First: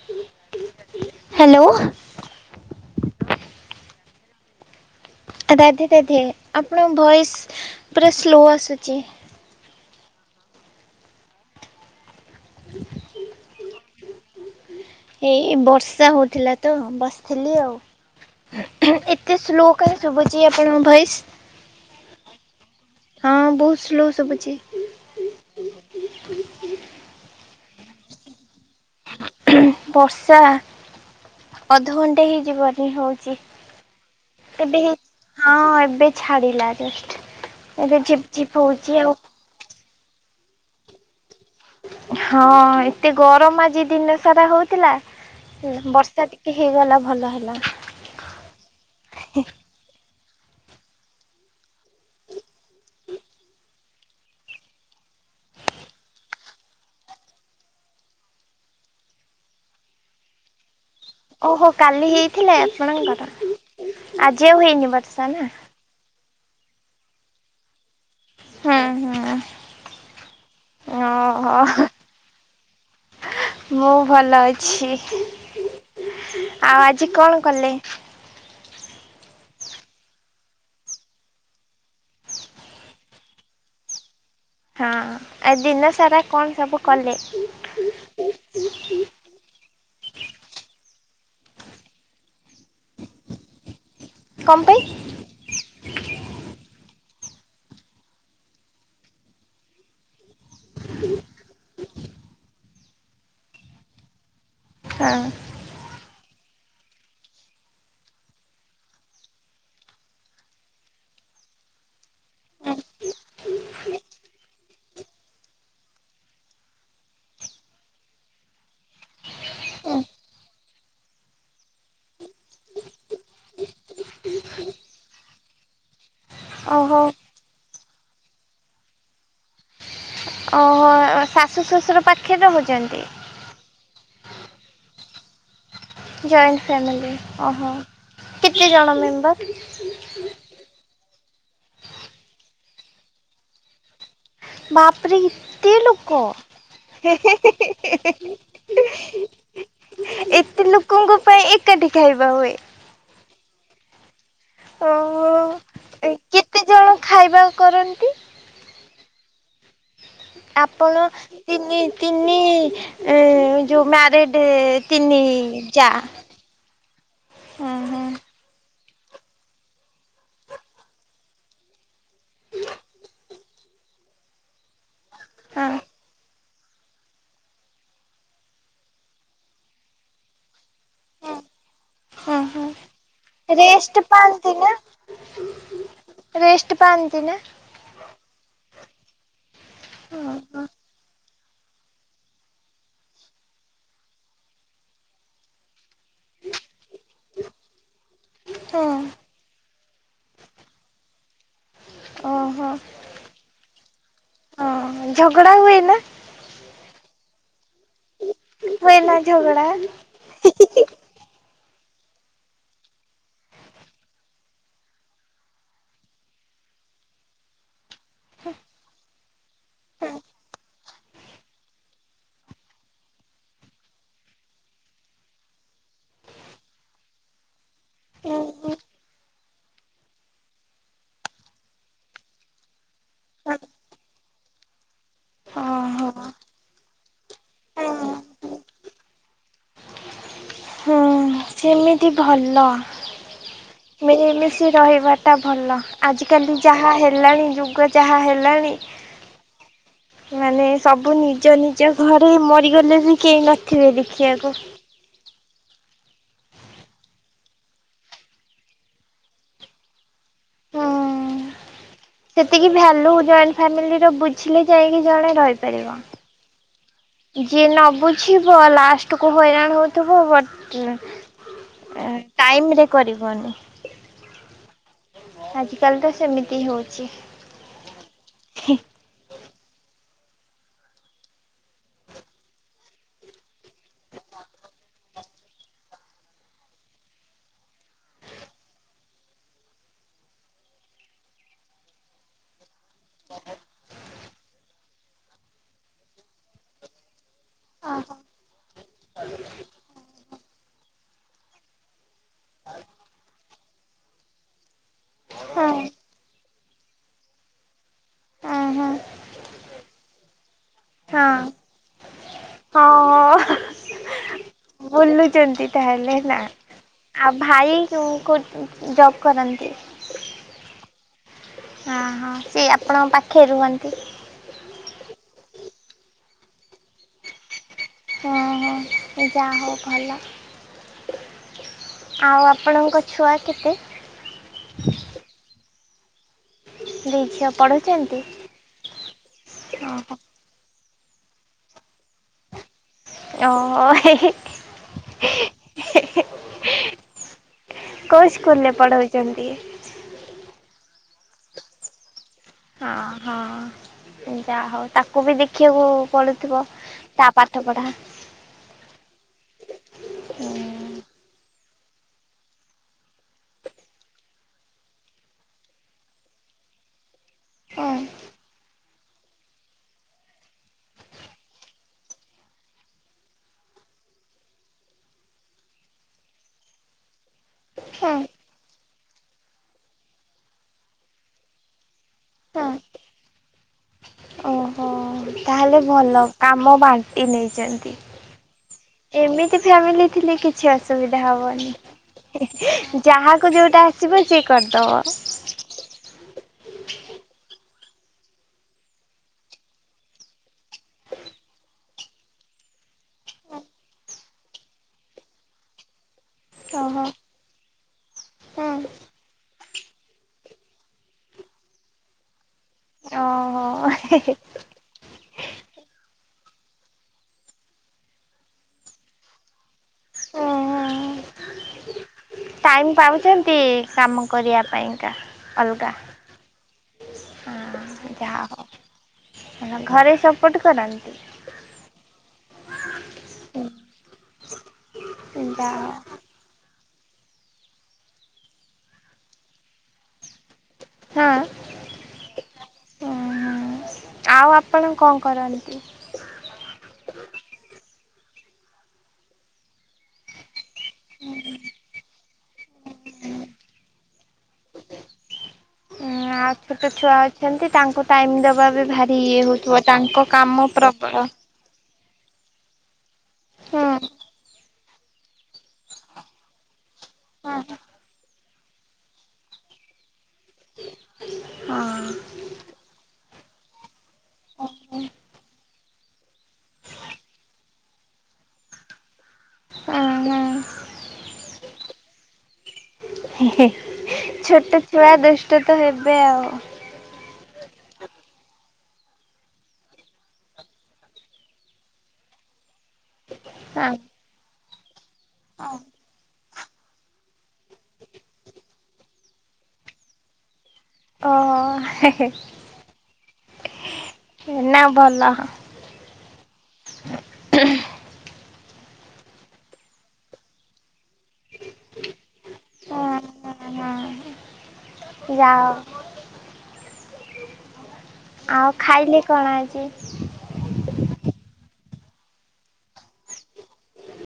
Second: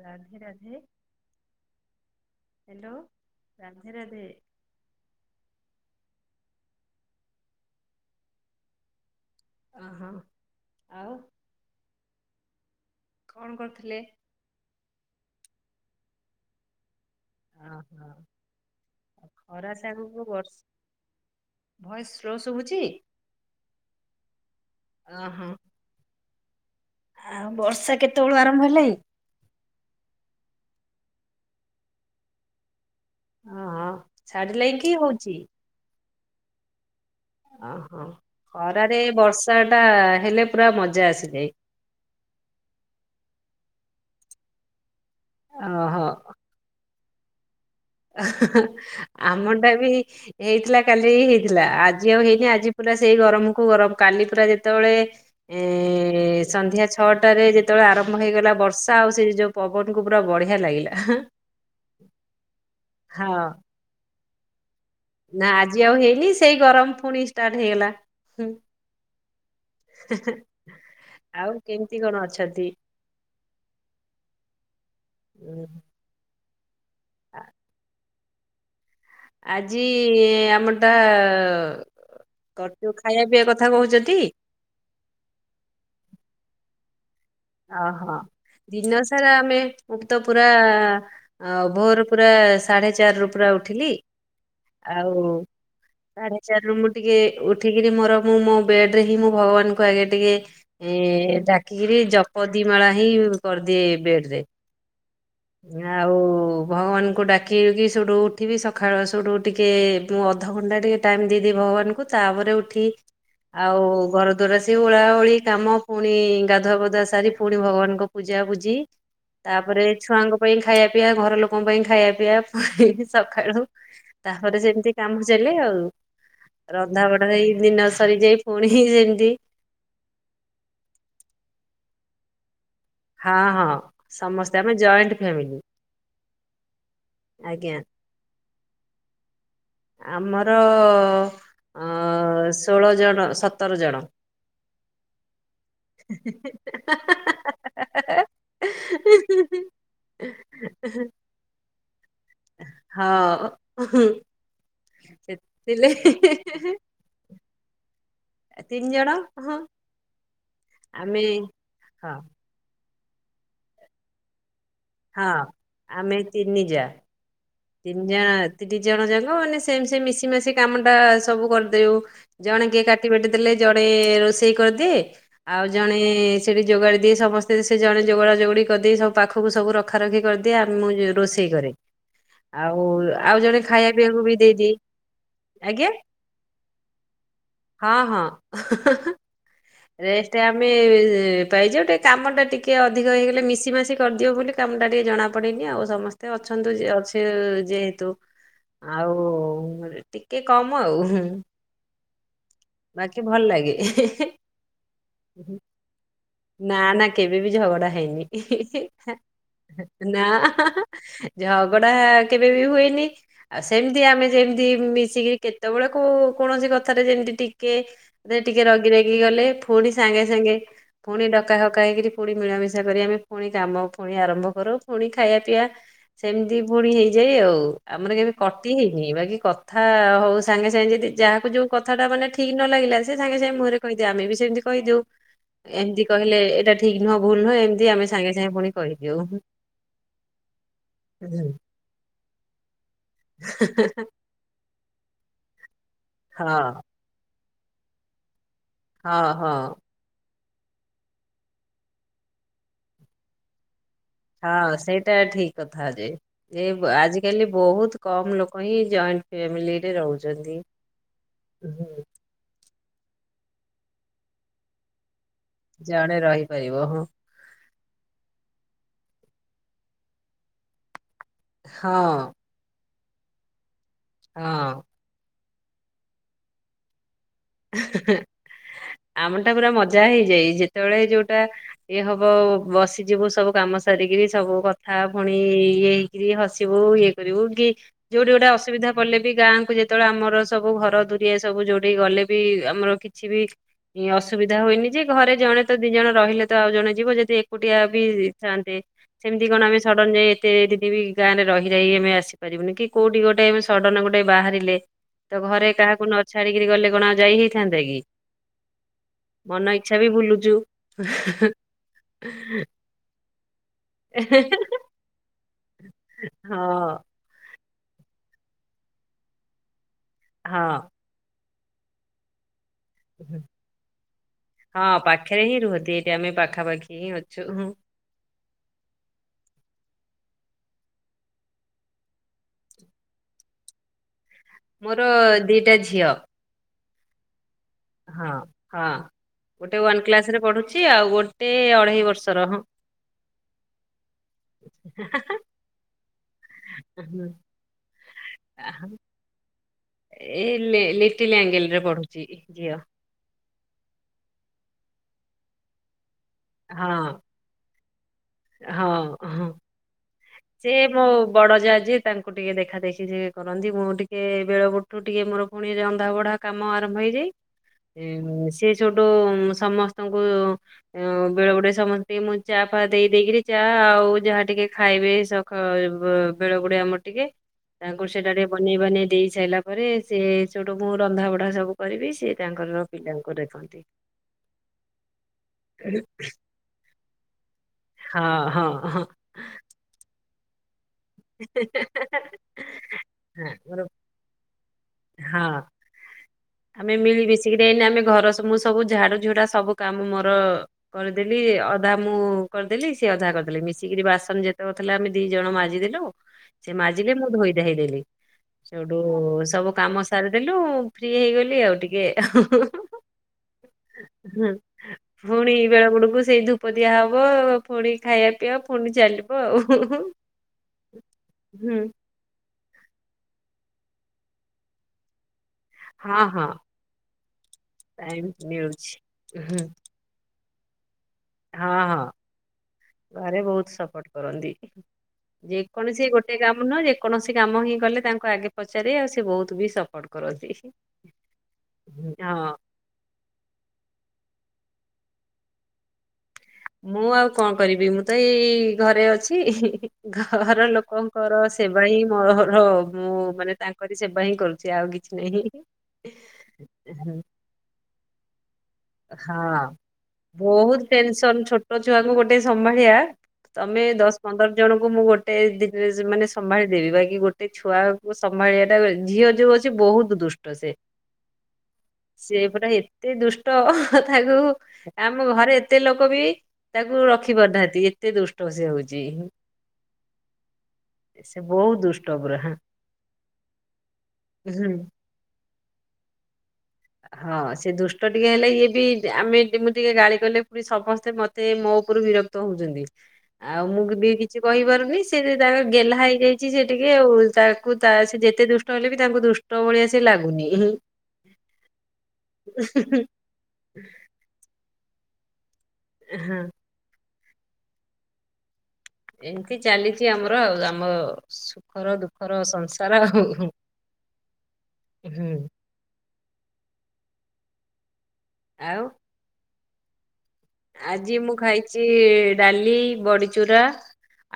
Radhe Radhe hello Radhe Radhe Radhe Radhe ଆପଣଙ୍କ voice ପୁରା slow ଆସୁଛି ଅହୋ ଆଉ ହ କଣ କରୁଥିଲେ? ଏଇ ବର୍ଷା ହଉଥିଲା ତ ବସିଥିଲି ଆଉ। ଏତେ ସ୍ଲୋ ଖରା କାଇଁ ଶୁଭୁଛି ଆପଣଙ୍କ ଭୟେସ। ଭୟେସ ସ୍ଲୋ ଶୁଭୁଛି। ହଁ ବହୁତ ସ୍ଲୋ ସୁବୁଛି। ଓ ହୋ ଆଉ ବର୍ଷା କେତେବେଳୁ ଆରମ୍ଭ ହେଲାଣି? ବର୍ଷା ଅଧଘଣ୍ଟା ହେଇଯିବନି ହଉ ଚି ଅହଁ ଛାଡିଲାଇଁ ଏବେ କି ହେଉ ହଉଛି? ହଁ ଏବେ ଛାଡିଲା। ଏବେ ଅହଁ ଝିପ୍ ଝିପ୍ ଖରାରେ ହଉଛି ଆଉ। ବର୍ଷା ଟା ହେଲେ ପୁରା ମଜା ଆସିଯାଏ। ହଁ ଏତେ ଗରମ ଆଜି ଦିନ ସାରା ହଉଥିଲା। ଅହଁ ବର୍ଷା ଟିକେ ହେଇଗଲା ଭଲ ହେଲା। ଅ ଆମ ଟାଇମ ହେଇଥିଲା କାଲି ହେଇଥିଲା। ଆଜି ଆଉ ହେଇନି। ଆଜି ପୁରା ସେଇ ଗରମ କୁ ଗରମ କାଲି ପୁରା ଯେତେବେଳେ ଏ ସନ୍ଧ୍ୟା ଛଅଟାରେ ଯେତେବେଳେ ଆରମ୍ଭ ହେଇଗଲା ବର୍ଷା ଆଉ ସେ ଯୋଉ ପବନକୁ ପୁରା ବଢ଼ିଆ ଲାଗିଲା। ଓହୋ କାଲି ହେଇଥିଲେ ଆପଣଙ୍କର। ହଁ ଆଜି ଆଉ ହେଇନି ବର ନା ଆଜି ଆଉ ହେଇନି। ସେଇ ଗରମ ପୁଣି ଷ୍ଟାର୍ଟ ହେଇଗଲା। ହୁଁ ହୁଁ ଆଉ ଓହୋ କେମିତି କଣ ଅଛନ୍ତି? ମୁଁ ଭଲ ଅଛି। ଉଁ, ଆଉ ଆଜି କଣ ଆ- କଲେ? ଆଜି ଆମଟା ଅ କରଚୁ ଖାଇବା ପିଇବା କଥା କହୁଛ ଟି। ହଁ ଆ ଦିନ ସାରା କଣ ସବୁ କଲେ। ଓହୋ ଦିନ ସାରା ଆମେ ମୁ ତ ପୁରା ଅ ଭୋରୁୁ ପୁରା ସାଢେ ଚାରିରୁ ପୁରା ଉଠିଲି। କଣ ପାଇଁ? ଆଉ ସାଢେ ଚାରିରୁ ମୁଁ ଟିକେ ଉଠିକିରି ମୋର ମୁଁ ମୋ ବେଡ ରେ ହିଁ ମୁଁ ଭଗବାନଙ୍କୁ ଆଗେ ଟିକେ ଏ ଡାକିକିରି ଜପ ଦିମାଳା ହିଁ କରିଦିଏ ବେଡ ରେ। ହଁ। ଆଉ ଭଗବାନଙ୍କୁ ଡାକିକି ସେଇଠୁ ଉଠିବି। ସକାଳ ସେଇଠୁ ଟିକିଏ ମୁଁ ଅଧଘଣ୍ଟା ଟିକେ ଟାଇମ୍ ଦେଇଦେବି ଭଗବାନଙ୍କୁ। ତାପରେ ଉଠି ଆଉ ଘର ଦୁଆର ସିଏ ଓଳା ଓଳି କାମ ପୁଣି ଗାଧୁଆ ବଧୁଆ ସାରି ପୁଣି ଭଗବାନଙ୍କ ପୂଜା ବୁଜି ତାପରେ ଲଙ୍କ ପାଇଁ ଖାଇବା ପିଇବା ଘର ଲୋକଙ୍କ ପାଇଁ ଖାଇବା ପିଇବା ଇନ୍ତି ସକାଳୁ ତାପରେ ସେମିତି କାମ ଚାଲେ ଆଉ। ଓହୋ ରନ୍ଧା ବଢାରେ ହେଇ ଦିନ ସରି ଯାଇ ପୁଣି ହେଇ ସେମିତି ଓହୋ ଶାଶୁ ଶ୍ୱଶୁର ପାଖରେ ରହୁଛନ୍ତି। ହଁ ହଁ ସମସ୍ତେ ଆମେ ଜଏଣ୍ଟ ଫ୍ୟାମିଲି। ଜଏଣ୍ଟ ଫ୍ୟାମିଲି ଓହୋ। ଆଜ୍ଞା କେତେ ଜଣ ମେମ୍ବର? ଆମର ଷୋଳ ଜଣ ସତର ଜଣ। ବାପରେ ଏତେ ଲୋକ। ହେ ହେ ହେ ଏତେ ଲୋକଙ୍କ ପାଇଁ ଏକାଠି ଖାଇିବା ହୁଏ। ହଁ ହୁଁ ଓହୋ। ସେତୀ କେତେ ଲାଗି ଜଣ ଖାଇବା କରନ୍ତି। ଜଣ ହଁ ଆପଣ ଆମେ ତିନି ହଁ ତିନି ଏ ଯୋଉ ମ୍ୟାରେଡେ ହଁ ଆମେ ତିିନି ଜା। ହୁଁ ତିନି ହୁଁ ଜଣ ତିନି ଜଣ ଯାକ ମାନେ ସେମ ସେ ମିଶି ମାସିି କାମଟା ସବୁ କରିଦେଉ। ଜଣେ କିଏ କାଟି ବାଟି ଦେଲେ ଜଣେ ରୋଷେଇ କରିଦିଏ। ଆଉ ହଁ ଜଣେ ସେଇଠି ଯୋଗାଡ଼ି ଦିଏ ସମସ୍ତେ ସେ ଜଣେ ଯୋଗଡ଼ା ଯୋଗଡ଼ି କରିଦେଇ ସବୁ ପାଖକୁ ସବୁ ରଖା ରଖି କରିଦିଏ, ଆମ ମୁଁ ଯୋଉ ରୋଷେଇ କରେ। ହୁଁ ହୁଁ ଆଉ ଆଉ ଜଣେ ଖାଇବା ରେଷ୍ଟ ପିଇବାକୁ ବି ପାଆନ୍ତି ନା ଦେଇଦିଏ। ଆଜ୍ଞା ରେଷ୍ଟ ପାଆନ୍ତି ନା? ହଁ, ହଁ। ହଁ ରେଷ୍ଟ ହଁ ଆମେ ପାଇଯାଉ, ଟିକେ କାମ ଟା ଟିକେ ଅଧିକ ହେଇଗଲେ ମିଶି ମାସି କରିଦେଉ ବୋଲି କାମ ଟା ଟିକେ ଜଣା ପଡିନି ଆଉ ସମସ୍ତେ ଅଛନ୍ତୁ ଯେ ଅଛି ଅ, ଯେହେତୁ ହଁ ଆଉ ଟିକେ କମ ଆଉ ହୁଁ। ଓହୋ। ବାକି ଭଲ ଲାଗେ। ହଁ ଝଗଡା ହୁଏ ନା ନା ନା କେବେ ବି ଝଗଡା ହେଇନି ହୁଏ ନା ଝଗଡା ନା। ଝଗଡା କେବେ ବି ହୁଏନି। ଆଉ ସେମିତି ଆମେ ଯେମିତି ମିଶିକିରି କେତେବେଳେ କୋ- କୌଣସି କଥାରେ ଯେମିତି ଟିକେ ଟିକେ ରଗି ରାଗି ଗଲେ ପୁଣି ସାଙ୍ଗେ ସାଙ୍ଗେ ପୁଣି ଡକା ହକା ହେଇକିରି ପୁଣି ମିଳାମିିଶା କରି ଆମେ ପୁଣି କାମ ପୁଣି ଆରମ୍ଭ କରୁ ପୁଣି ଖାଇଆ ପିଆ। ସେମିତି ପୁଣି ହେଇଯାଏ ଆଉ ଆମର କେବେ କଟି ହେଇନି, ବାକି କ ଥା ହଉ ସାଙ୍ଗେ ସାଙ୍ଗେ ଯଦି ଯାହାକୁ ଯୋଉ କଥାଟା ମାନେ ଠିକ ନ ଲାଗିଲା ସେ ସାଙ୍ଗେ ସାଙ୍ଗେ ମୁହଁରେ କହିଦିଏ, ଆମେ ବି ସେମିତି କହିଦଉ। ଏମିତି ଓହୋ କହିଲେ ଏଟା ଠିକ ନୁହଁ ଭୁଲ ନୁହଁ ଏମତି ଆମେ ସାଙ୍ଗେ ସାଙ୍ଗେ ପୁଣି କହିଦେଉ। ହୁଁ। ଏମିତି ଭଲ। ମିଳିମିଶି ରହିବା ଟା ଭଲ। ଆଜିକାଲି ହଁ ଯାହା ହେଲାଣି ଯୁଗ ଯାହା ହେଲାଣି। ହଁ, ହଁ। ମାନେ ସବୁ ନିଜ ନିଜ ଘରେ ମରିଗଲେ ବି କେହି ନ ଥିବେ ଦେଖିଆ [inaudible] ହଁ ସେଇଟା ଠିକ କଥା ଯେ। ଏ ଆଜିକାଲି ବହୁତ କମ ଲୋକ ହିଁ ଜଏଣ୍ଟ ଫ୍ୟାମିଲିରେ ରହୁଛନ୍ତି। ହୁଁ ହୁଁ। ସେତିକି ଭ୍ୟାଲୁ ଜଏଣ୍ଟ ଫ୍ୟାମିଲି ର ବୁଝିଲେ ଯାଇକି ଜଣେ ରହି ଜଣେ ରହିପାରିବ ହଁ। ଯିଏ ନ ବୁଝିବ ଲାଷ୍ଟ କୁ ହଇରାଣ ହଉଥୁବ। ବଟ୍ ହଁ ଏ ଟାଇମ୍ ରେ କରିବନି। ହଁ। ଆଜିକାଲି ତ ସେମିତି ହଉଛି। ହଁ ଆମ ଟା ପୁରା ମଜା ହେଇଯାଇ ଯେତେବେଳେ ଯୋଉଟା ଇଏ ହବ ବସିଯିବୁ ସବୁ କାମ ସାରିକିରି ସବୁ କଥା ପୁଣି ଏଇ ଇଏ କିରି ହସିବୁ ଇଏ କରିବୁ କି ଯୋଉଠି ଗୋଟେ ଅସୁବିଧା ପଡିଲେ ବି ଗାଁକୁ ଯେତେବେଳେ ଆମର ସବୁ ଘର ଦୁରିଆ ସବୁ ଯୋଉଠିକି ଗଲେ ବି ଆମର କିଛି ବି ଅସୁବିଧା ହୁଏନି। ଯେ ଘରେ ଜଣେ ତ ଦି ଜଣ ରହିଲେ ତ ଆଉ ଜଣେ ଯିବ, ଯଦି କୁଟିଆ ବି ଥାଆନ୍ତେ, ସେମିତି କଣ ଆମେ ସଡ଼ନ୍ ଯାଇ ଏତେ ଯଦି ବି ଗାଁରେ ରହିଯାଇ ଆମେ ଆସି। ପାରିବୁନି କି କୋଉଠି ଗୋଟେ ସଡ଼ନ୍ ଗୋଟେ ବାହାରିଲେ ତ ହଁ ଘରେ କାହାକୁ ନ ଛାଡିକିରି ଗଲେ କଣ ଆ ଯାଇ ହେଇଥାନ୍ତା କି? ହଁ ମନ ଇଚ୍ଛା ବି ବୁଲୁଚୁ। ହଁ ହଁ। ଏ ହେଁ, ହେଁ। ବୁଲୁଛନ୍ତି ତାହେଲେ ନା। ହଁ ଆଉ ଭାଇ କୁ କଉଠି ଜବ୍ କରନ୍ତି? ହଁ। ଅ ହୋ ସେ ଆପଣଙ୍କ ପାଖରେ ରୁହନ୍ତି। ହଁ ପାଖରେ ହିଁ ରୁହନ୍ତି ଏଠି ଆମେ ପାଖାପାଖି ହିଁ ଅଛୁ। ଓହ ଯା ହଉ ଭଲ। ଆଉ ଆପଣଙ୍କ ଛୁଆ କେତେ? ମୋର ଦିଟା ଝିଅ। ଦି ଝିଅ ପଢୁ ହଁ ହଁ ଗୋଟେ ୱାନ୍ ଓହୋ କ୍ଲାସରେ ପଢୁଛି ଆଉ ଗୋଟେ ଅଢେଇ ବର୍ଷର ହବ। ହଁ ‌। ଓହ। ହେ ହେଁ ହେଁ ଏ କୋଉ ସ୍କୁଲ ରେ ପଢଉଛନ୍ତି। ଏ ଲି ଲିଟିଲି ଆଙ୍ଗେଲ ରେ ପଢୁଛି ଝିଅ। ହଁ ହଁ ଯାହା ହଉ ତାକୁ ବି ଦେଖିବାକୁ ପଢୁଥିବ ହଁ ତା ପାଠ ପଢା। ହଁ ହଁ। [unintelligible] ହୁଁ। ଯେ ମୋ ବଡ଼ ଯା ତାଙ୍କୁ ଟିକେ ଦେଖା ଦେଖି ସିଏ କରନ୍ତି ମୁଁ ଟିକେ ବେଳ ବୁ ତୁ ଟିକେ ମୋର ପୁଣି ରନ୍ଧା ବଢା କାମ ଆରମ୍ଭ ହେଇଯାଏ। ହୁଁ ସେ ସେଠୁ ସମସ୍ତଙ୍କୁ ଆଉ ବେଳେ ବେଳେ ସମସ୍ତେ ଟେ ମୁଁ ଚା ଫା ଦେଇଦେଇକି ଚା ଆଉ ଯାହା ଟିକେ ଖାଇବେ ସ ବେଳ ଗୁଡେ ଆମର ଟିକେ ତାଙ୍କୁ ସେଇଟା ହୁଁ। ଟିକେ ବନେଇ ବନେଇ ଦେଇ। ସାରିଲା ପରେ ସେ ସେଠୁ ମୁଁ ରନ୍ଧା ବଢା ସବୁ କରିବି ସେ ତାଙ୍କର ପିଲାଙ୍କୁ ଦେଖନ୍ତି। ଓହୋ ତାହେଲେ ଭଲ କାମ ବାଣ୍ଟି ନେଇଛନ୍ତି। ହଁ ହଁ ହଁ। ଏମିତି ଫ୍ୟାମିଲି ଥିଲେ କିଛି ଅସୁବିଧା ହବନି। ଏ ହଁ ଯାହାକୁ ଯୋଉଟା ମୋର ଆସିବ ସିଏ କରିଦବ। ହଁ। ଆମେ ମିଳି ମିଶିକିରି ଆମେ ଘର ମୁଁ ସବୁ ଝାଡୁ ଝୁଡା ସବୁ କାମ ମୋର କରିଦେଲି ଅଧା ମୁଁ କରିଦେଲି ସିଏ ଅଧା କରିଦେଲି ମିଶିକିରି ବାସନ ଯେତେକଥିଲା ଆମେ ଦି ଜଣ ମାଜିଦେଲୁ ସେ ଓହୋ ମାଜିଲେ ମୁଁ ଧୋଇ ଧାଇ ଦେଲି। ହୁଁ। ସେଉଠୁ ସବୁ କାମ ସାରିଦେଲୁ ଫ୍ରି ହେଇଗଲି ଆଉ ଟିକେ ହୁଁ ହୁଁ ଓହୋ। [unintelligible] ହୁଁ। ପୁଣି ବେଳ ବୁଡ଼ୁ ବୁଡୁ ସେଇ ଧୂପ ଦିଆ ହବ ପୁଣି ଖାଇବା ପିଇବା ପୁଣି ଚାଲିବ ଆଉ। ହୁଁ ହୁଁ ହଁଅ। ହୁଁ। ଟାଇମ୍ ପାଉଚନ୍ତିଇ କାମ କରିବା ପାଇଁକା? ଅଲଗା ହଁ ହଁ। ହଁ ଟାଇମ ଯାହା ମିଳୁଛି। ହଉ ଘରେ ସପୋର୍ଟ କରନ୍ତି? ହଁଅ ଘରେ ବହୁତ ସପୋର୍ଟ କରନ୍ତି। ଯାହା ଯେକୌଣସି ଗୋ ସେ କାମ ନୁହଁ ଯେକୌଣସି କାମ ହିଁ କଲେ ତାଙ୍କୁ ଆଗେ ପଚାରେ ଆଉ ସେ ବହୁତ ବି ସପୋର୍ଟ କରନ୍ତି। ହଁ। ହଁ। ଆଉ ଆପଣ କଣ କରନ୍ତି? ମୁଁ ଆଉ କଣ କରିବି ମୁଁ ତ ଏଇ ଘରେ ଅଛି। ଘର ଲୋକଙ୍କର ସେବା ହିଁ ମୋର ମୁଁ ମାନେ ତାଙ୍କରି ସେବା ହିଁ କରୁଛି ଆଉ କିଛି ନାହିଁ। ହଁ ହଁ ଛୋଟ ଛୁଆ ଅଛନ୍ତି ତାଙ୍କୁ ଟାଇମ ଦବା ବି ଭାରି ଇଏ ହଉଥିବ ତାଙ୍କ କାମ ବହୁତ ପ୍ରବଳ। ଟେନସନ ଛୋଟ ଛୁଆଙ୍କୁ ଗୋଟେ ସମ୍ଭାଳିବା ତମେ ହଁ। ଦଶ ପନ୍ଦର ଜଣଙ୍କୁ ମୁଁ ଗୋଟେ ଦିନରେ ମାନେ ସମ୍ଭାଳିଦେବି ବାକି ଗୋଟେ ଗୋଟେ ଛୁଆକୁ ସମ୍ଭାଳିବାଟା ଝିଅ ଯୋଉ ଅଛି ବହୁତ ଦୁଷ୍ଟ ସେ। ସେ ପୁରା ଏତେ ଦୁଷ୍ଟ ହ ତାକୁ। ଆମ ଘରେ ଏତେ ଲୋକ ବି ତାକୁ ରଖି ପାରୁନାହାନ୍ତି ଏତେ ଦୁଷ୍ଟ ସେ ହଉଛି। ହଁ ହଁ। ସେ ବହୁତ ଦୁଷ୍ଟ ପରା। ହି ହି ଛୋଟ ଛୁଆ ଦୁଷ୍ଟ ତ ହେବେ ଆଉ। ହଁ ସେ ଦୃଷ୍ଟ ଟିକେ ହେଲେ ଇଏ ବି ଆମେ ମୁଁ ଟିକେ ଗାଳି କଲେ ପୁଣି ସମସ୍ତେ ମତେ ମୋ ଉପରୁ ବିର ର୍ତ୍କ ହଉଛନ୍ତି ଆଉ ମୁଁ କବି କି କିଛି କହିପାରୁନି ସେ ଯେ ତାଙ୍କ ଗେହ୍ଲା ହେଇଯାଇଛି ସେ ଟିକେ ଆଉ ତାକୁ ତା ସେ ଯେତେ ଦୁଷ୍ଟ ହେଲେ ବି ତାଙ୍କୁ ଦୁଷ୍ଟ ଷ୍ଟ ଭଳିଆ ସେ ଲାଗୁନି। ଓହୋ। ହେ ହେ। ହୁ ହୁ। ଏଇନା ଭଲ। ହଁ। ହୁ। ଏମିତି ଚାଲିଚି ଆମର ଆଉ ଆମ ସୁଖର ଦୁଃଖର ସଂସାର ଆଉ ହୁଁ ହୁଁ। ଯାଅ। ଆଉ ଖାଇଲେ କଣ ଆଜି। ଆଜି ମୁଁ ଖାଇଚି ଡାଲି ବଡିଚୁରା।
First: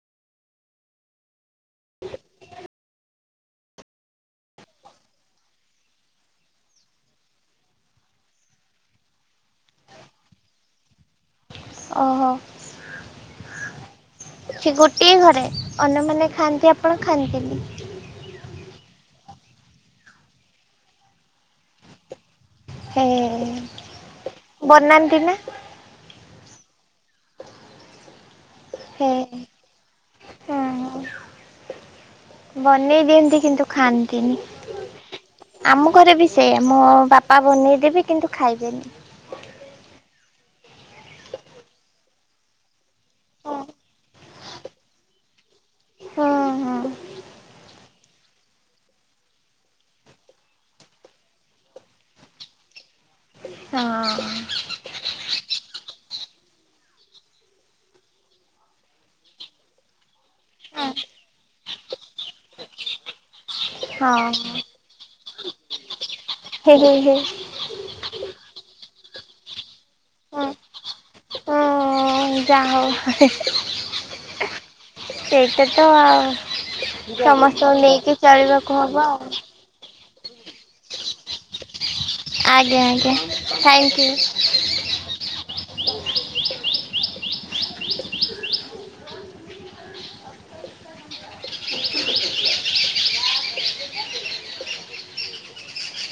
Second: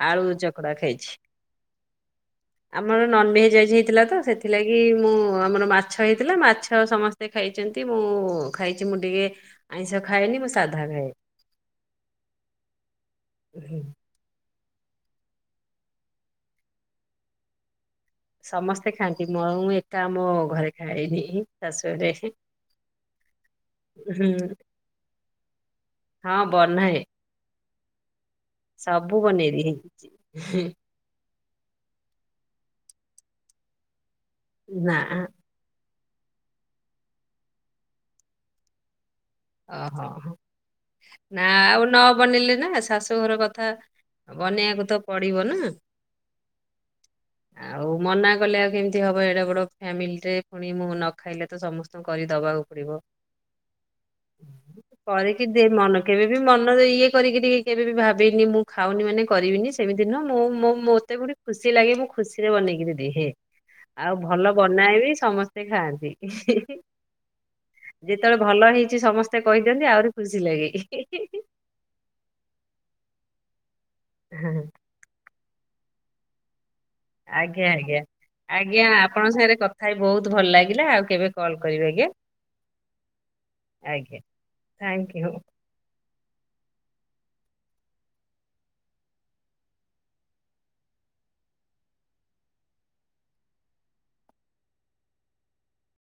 ଆଳୁ ଚକଟା ଖାଇଛି। ଆମର ନନଭେଜ ଆଜି ହେଇଥିଲା ତ ସେଥିଲାଗି ମୁଁ ଆମର ମାଛ ହେଇଥିଲା ମାଛ ସମସ୍ତ ସ୍ତେ ଖାଇଛନ୍ତି ମୁଁ ଖାଇଛି ମୁଁ ଟିକେ ଆଇଁଷ ଖାଏନି ମୁଁ ସାଧା ଖାଏ। ଓହୋ ହୁଁ। ସେ ଗୋଟଏ ଘରେ ଅନ୍ୟମାନେ ଖାଆନ୍ତି ଆପଣ ଖାଆନ୍ତି ନି। ସମସ୍ତେ ଖାଆନ୍ତି ମୁଁ ଆଉ ମୁଁ ଏକା ମୋ ଘରେ ଖାଏନି ଶାଶୁ ଘରେ। ହେ ହୁଁ ବନାନ୍ତି ନା। ହଁ ବନାଏ। ହେ ସବୁ ବନେଇ ଦିଏ। ବନେଇ ଦିଅନ୍ତି କିନ୍ତୁ ଖାଆନ୍ତିନି। ନା ଆ। ଆମ ଘରେ ବି ସେୟା ମୋ ବାପା ବନେଇଦେବେ କିନ୍ତୁ ଖାଇବେନି। ଓହୋଃ ନା ଆଉ ନ ବନେଇଲେ ନା ଶାଶୁଘର ହଁ କଥା। ବନେଇବାକୁ ତ ପଡିବ ନା। ହଁ ଆଉ ମନା କଲେ ଆଉ କେମିତି ହବ ଏଡେ ବଡ ଫ୍ୟାମିଲି ଟେ ପୁଣି ମୁଁ ନ ଖାଇଲେ ତ ସମସ୍ତେ କରି ଦବାକୁ ପଡିବ। ହଁ। ହୁଁ ହୁଁ। କରିକି ଦେ ମନ କେବେ ବି ମନରେ ଇଏ କରିକିରି କେବେବି ଭାବିନି ମୁଁ ଖାଉନି ମାନେ କରିବିନି। ସେମିତି ନୁହଁ। ମୁଁ-ମୁଁ-ମତେ ଗୋଟେ ଖୁସି ଲାଗେ ମୁଁ ଖୁସିରେ ବନେଇକିରି ଦିହେ। ଆଉ ହଁ ଭଲ ବନାଏ ବି ସମସ୍ତେ ଖାଆନ୍ତି। ହେ ହେ ହେ ଯେତେବେଳେ ଭଲ ହେଇଛି ସମସ୍ତେ କହିଦିଅନ୍ତି। ଆହୁରି ଖୁସି ଲାଗେ। ହୁଁ ଯା ହୋଉ। [unintelligible] ସେଇଟା ତ ଆଜ୍ଞା ସମସ୍ତଙ୍କୁ ଆଜ୍ଞା ନେଇକି ଚଳିବାକୁ ଆଜ୍ଞା ହବ ଆପଣଙ୍କ ଆଉ। ସାଙ୍ଗରେ କଥା ହେଇ ବହୁତ ଭଲ ଲାଗିଲା। ଆଉ କେବେ କଲ୍ କରିବେ ଆଜ୍ଞା। ଆଜ୍ଞା ଆଜ୍ଞା ଥ୍ୟାଙ୍କ ୟୁ। Thank you.